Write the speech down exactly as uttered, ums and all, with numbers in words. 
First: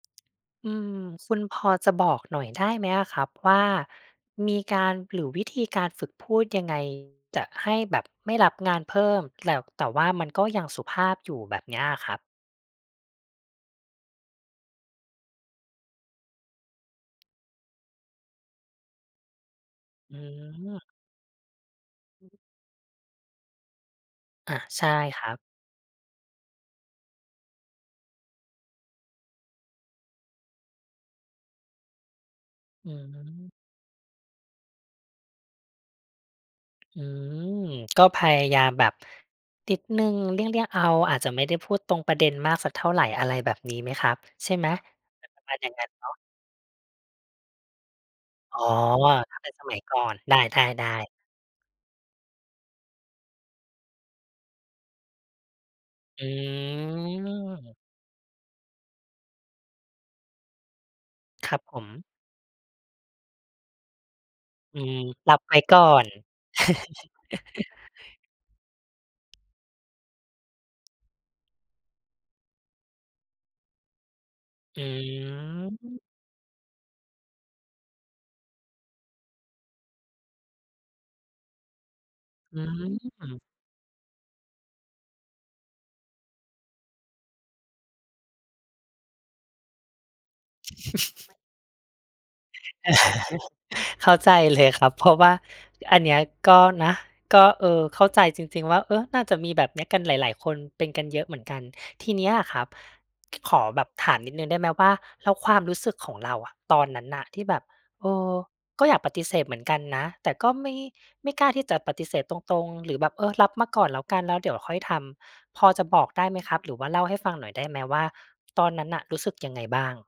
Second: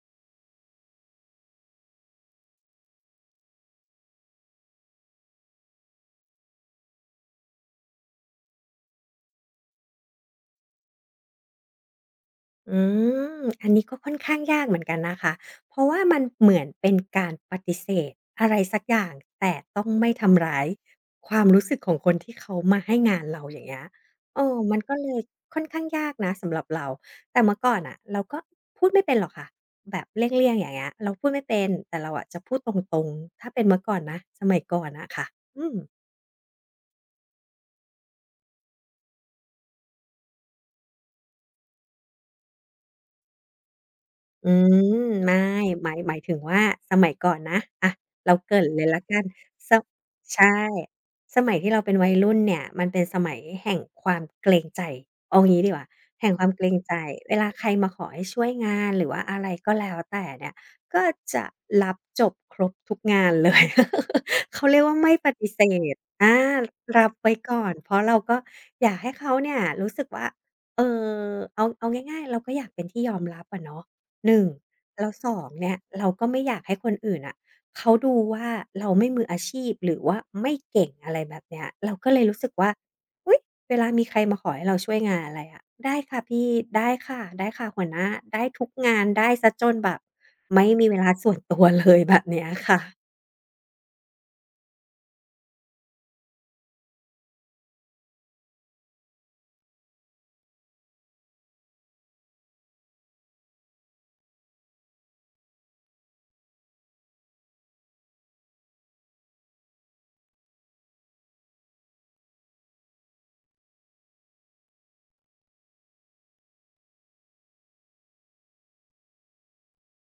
อืม คุณพอจะบอกหน่อยได้ไหมอะครับว่า มีการ หรือวิธีการฝึกพูดยังไง จะให้แบบไม่รับงานเพิ่ม แต่ แต่ว่ามันก็ยังสุภาพอยู่แบบเนี้ยครับ? อืม อันนี้ก็ค่อนข้างยากเหมือนกันนะคะ เพราะว่ามันเหมือนเป็นการปฏิเสธอะไรสักอย่าง แต่ต้องไม่อืทำร้ายม ความรู้สึกของคนที่เขามาให้งานเรา อย่างเงี้ย เอ่ออ ะ มันใช่ก็เลคยรับ ค่อนข้างยากนะ สำหรับเรา แต่เมื่อก่อนน่ะ เราก็พูดไม่เป็นหรอกค่ะ แบบเลี่ยง ๆ อย่างเงี้ย เราพูดไม่เป็น แต่เราอะจะพูดตอืรง ๆ ถ้าม เป็นเมื่อก่อนนะ สมัยก่อนน่ะค่ะ อืม อืม ก็พยายามแบบนิดหนึ่ง เลี่ยง ๆ เอา อาจจะไม่ได้พูดตรงประเด็นมากสักเท่าไร อะไรแบบนี้ไหมครับ อืใช่ไหม ม เป็ไนม่ ประมาณอย่างนั้หมนาย เนาหมะ? ายถึงว่า สมัยก่อนนะ อะ เราเกรอ๋ิอ ่นเลยแล้วกัน ถ้าเป็นสสมัยมัย ก่อน ไใช่ ด้ ๆ ๆ สมัยที่เราเป็นวัยรุ่นเนี่ย มันเป็นสมัยแห่งความเกรงใจ เอางี้ดีกว่า อแืห่งความเกรงใจ เวลาใครม มาขอให้ช่วยงาน หรือว่าอะไรก็แล้วแต่เนี่ย ก็จะครับผรับม จบครบทุกงาน เลย เขาเรอีืยกว่ม าไม่ปรับฏิไวเ้สก่อธ น อา รับไว้ก่อน เพราะเราก็อยากให้เขาเนี่ยรู้สึกว่า เอ่อ เอา เอาง่าย ๆ เราก็อยากเป็นที่ยอมรับอะเนาะ หนึ่ง อืแล้ว สอง เนี่ยม เรา ก็ไม่อยากให้คนอื่นน่ะเขาดูว่า เราไม่มืออาชีพ หรือว่าไม่เก่ง อะไรแบบเนี้ย เราก็เลยรู้สึกอืว่า อุ๊ย! ม เวลามีใครมาขอให้เราช่วยงานอะไรอะ "ได้ค่ะพี่ ได้ค่ะ ได้ค่ะหัวหน้า" ได้ทุกงาน ได้เสียจนแบบไม่มีเวลาส่วนตัวเลย แบบเนี้ยค่ะ เข้าใจเลยครับ เพราะว่าอันเนี้ยก็นะ ก็ เออ เข้าใจจริง ๆ ว่า เออ น่าจะมีแบบนี้กันหลาย ๆ คน เป็นกันเยอะเหมือนกัน ทีนี้อะครับ ข ขอแบบถามนิดหนึ่งได้ไหมว่า แล้วความรู้สึกของเราอะ ตอนนั้นน่ะที่แบบ เออ ก็อยากปฏิเสธเหมือนกันนะ แต่ก็ไม่ ไม่กล้าที่จะปฏิเสธตรง ๆ หรือแบบ เออ รับมาก่อนแล้วกัน แล้วเดี๋ยวค่อยทำ พอจะบอกได้ไหมครับ หรือว่าเล่าให้ฟังหน่อยได้ไหมว่า ตอนนั้นน่ะรู้สึกยังไงบ้าง?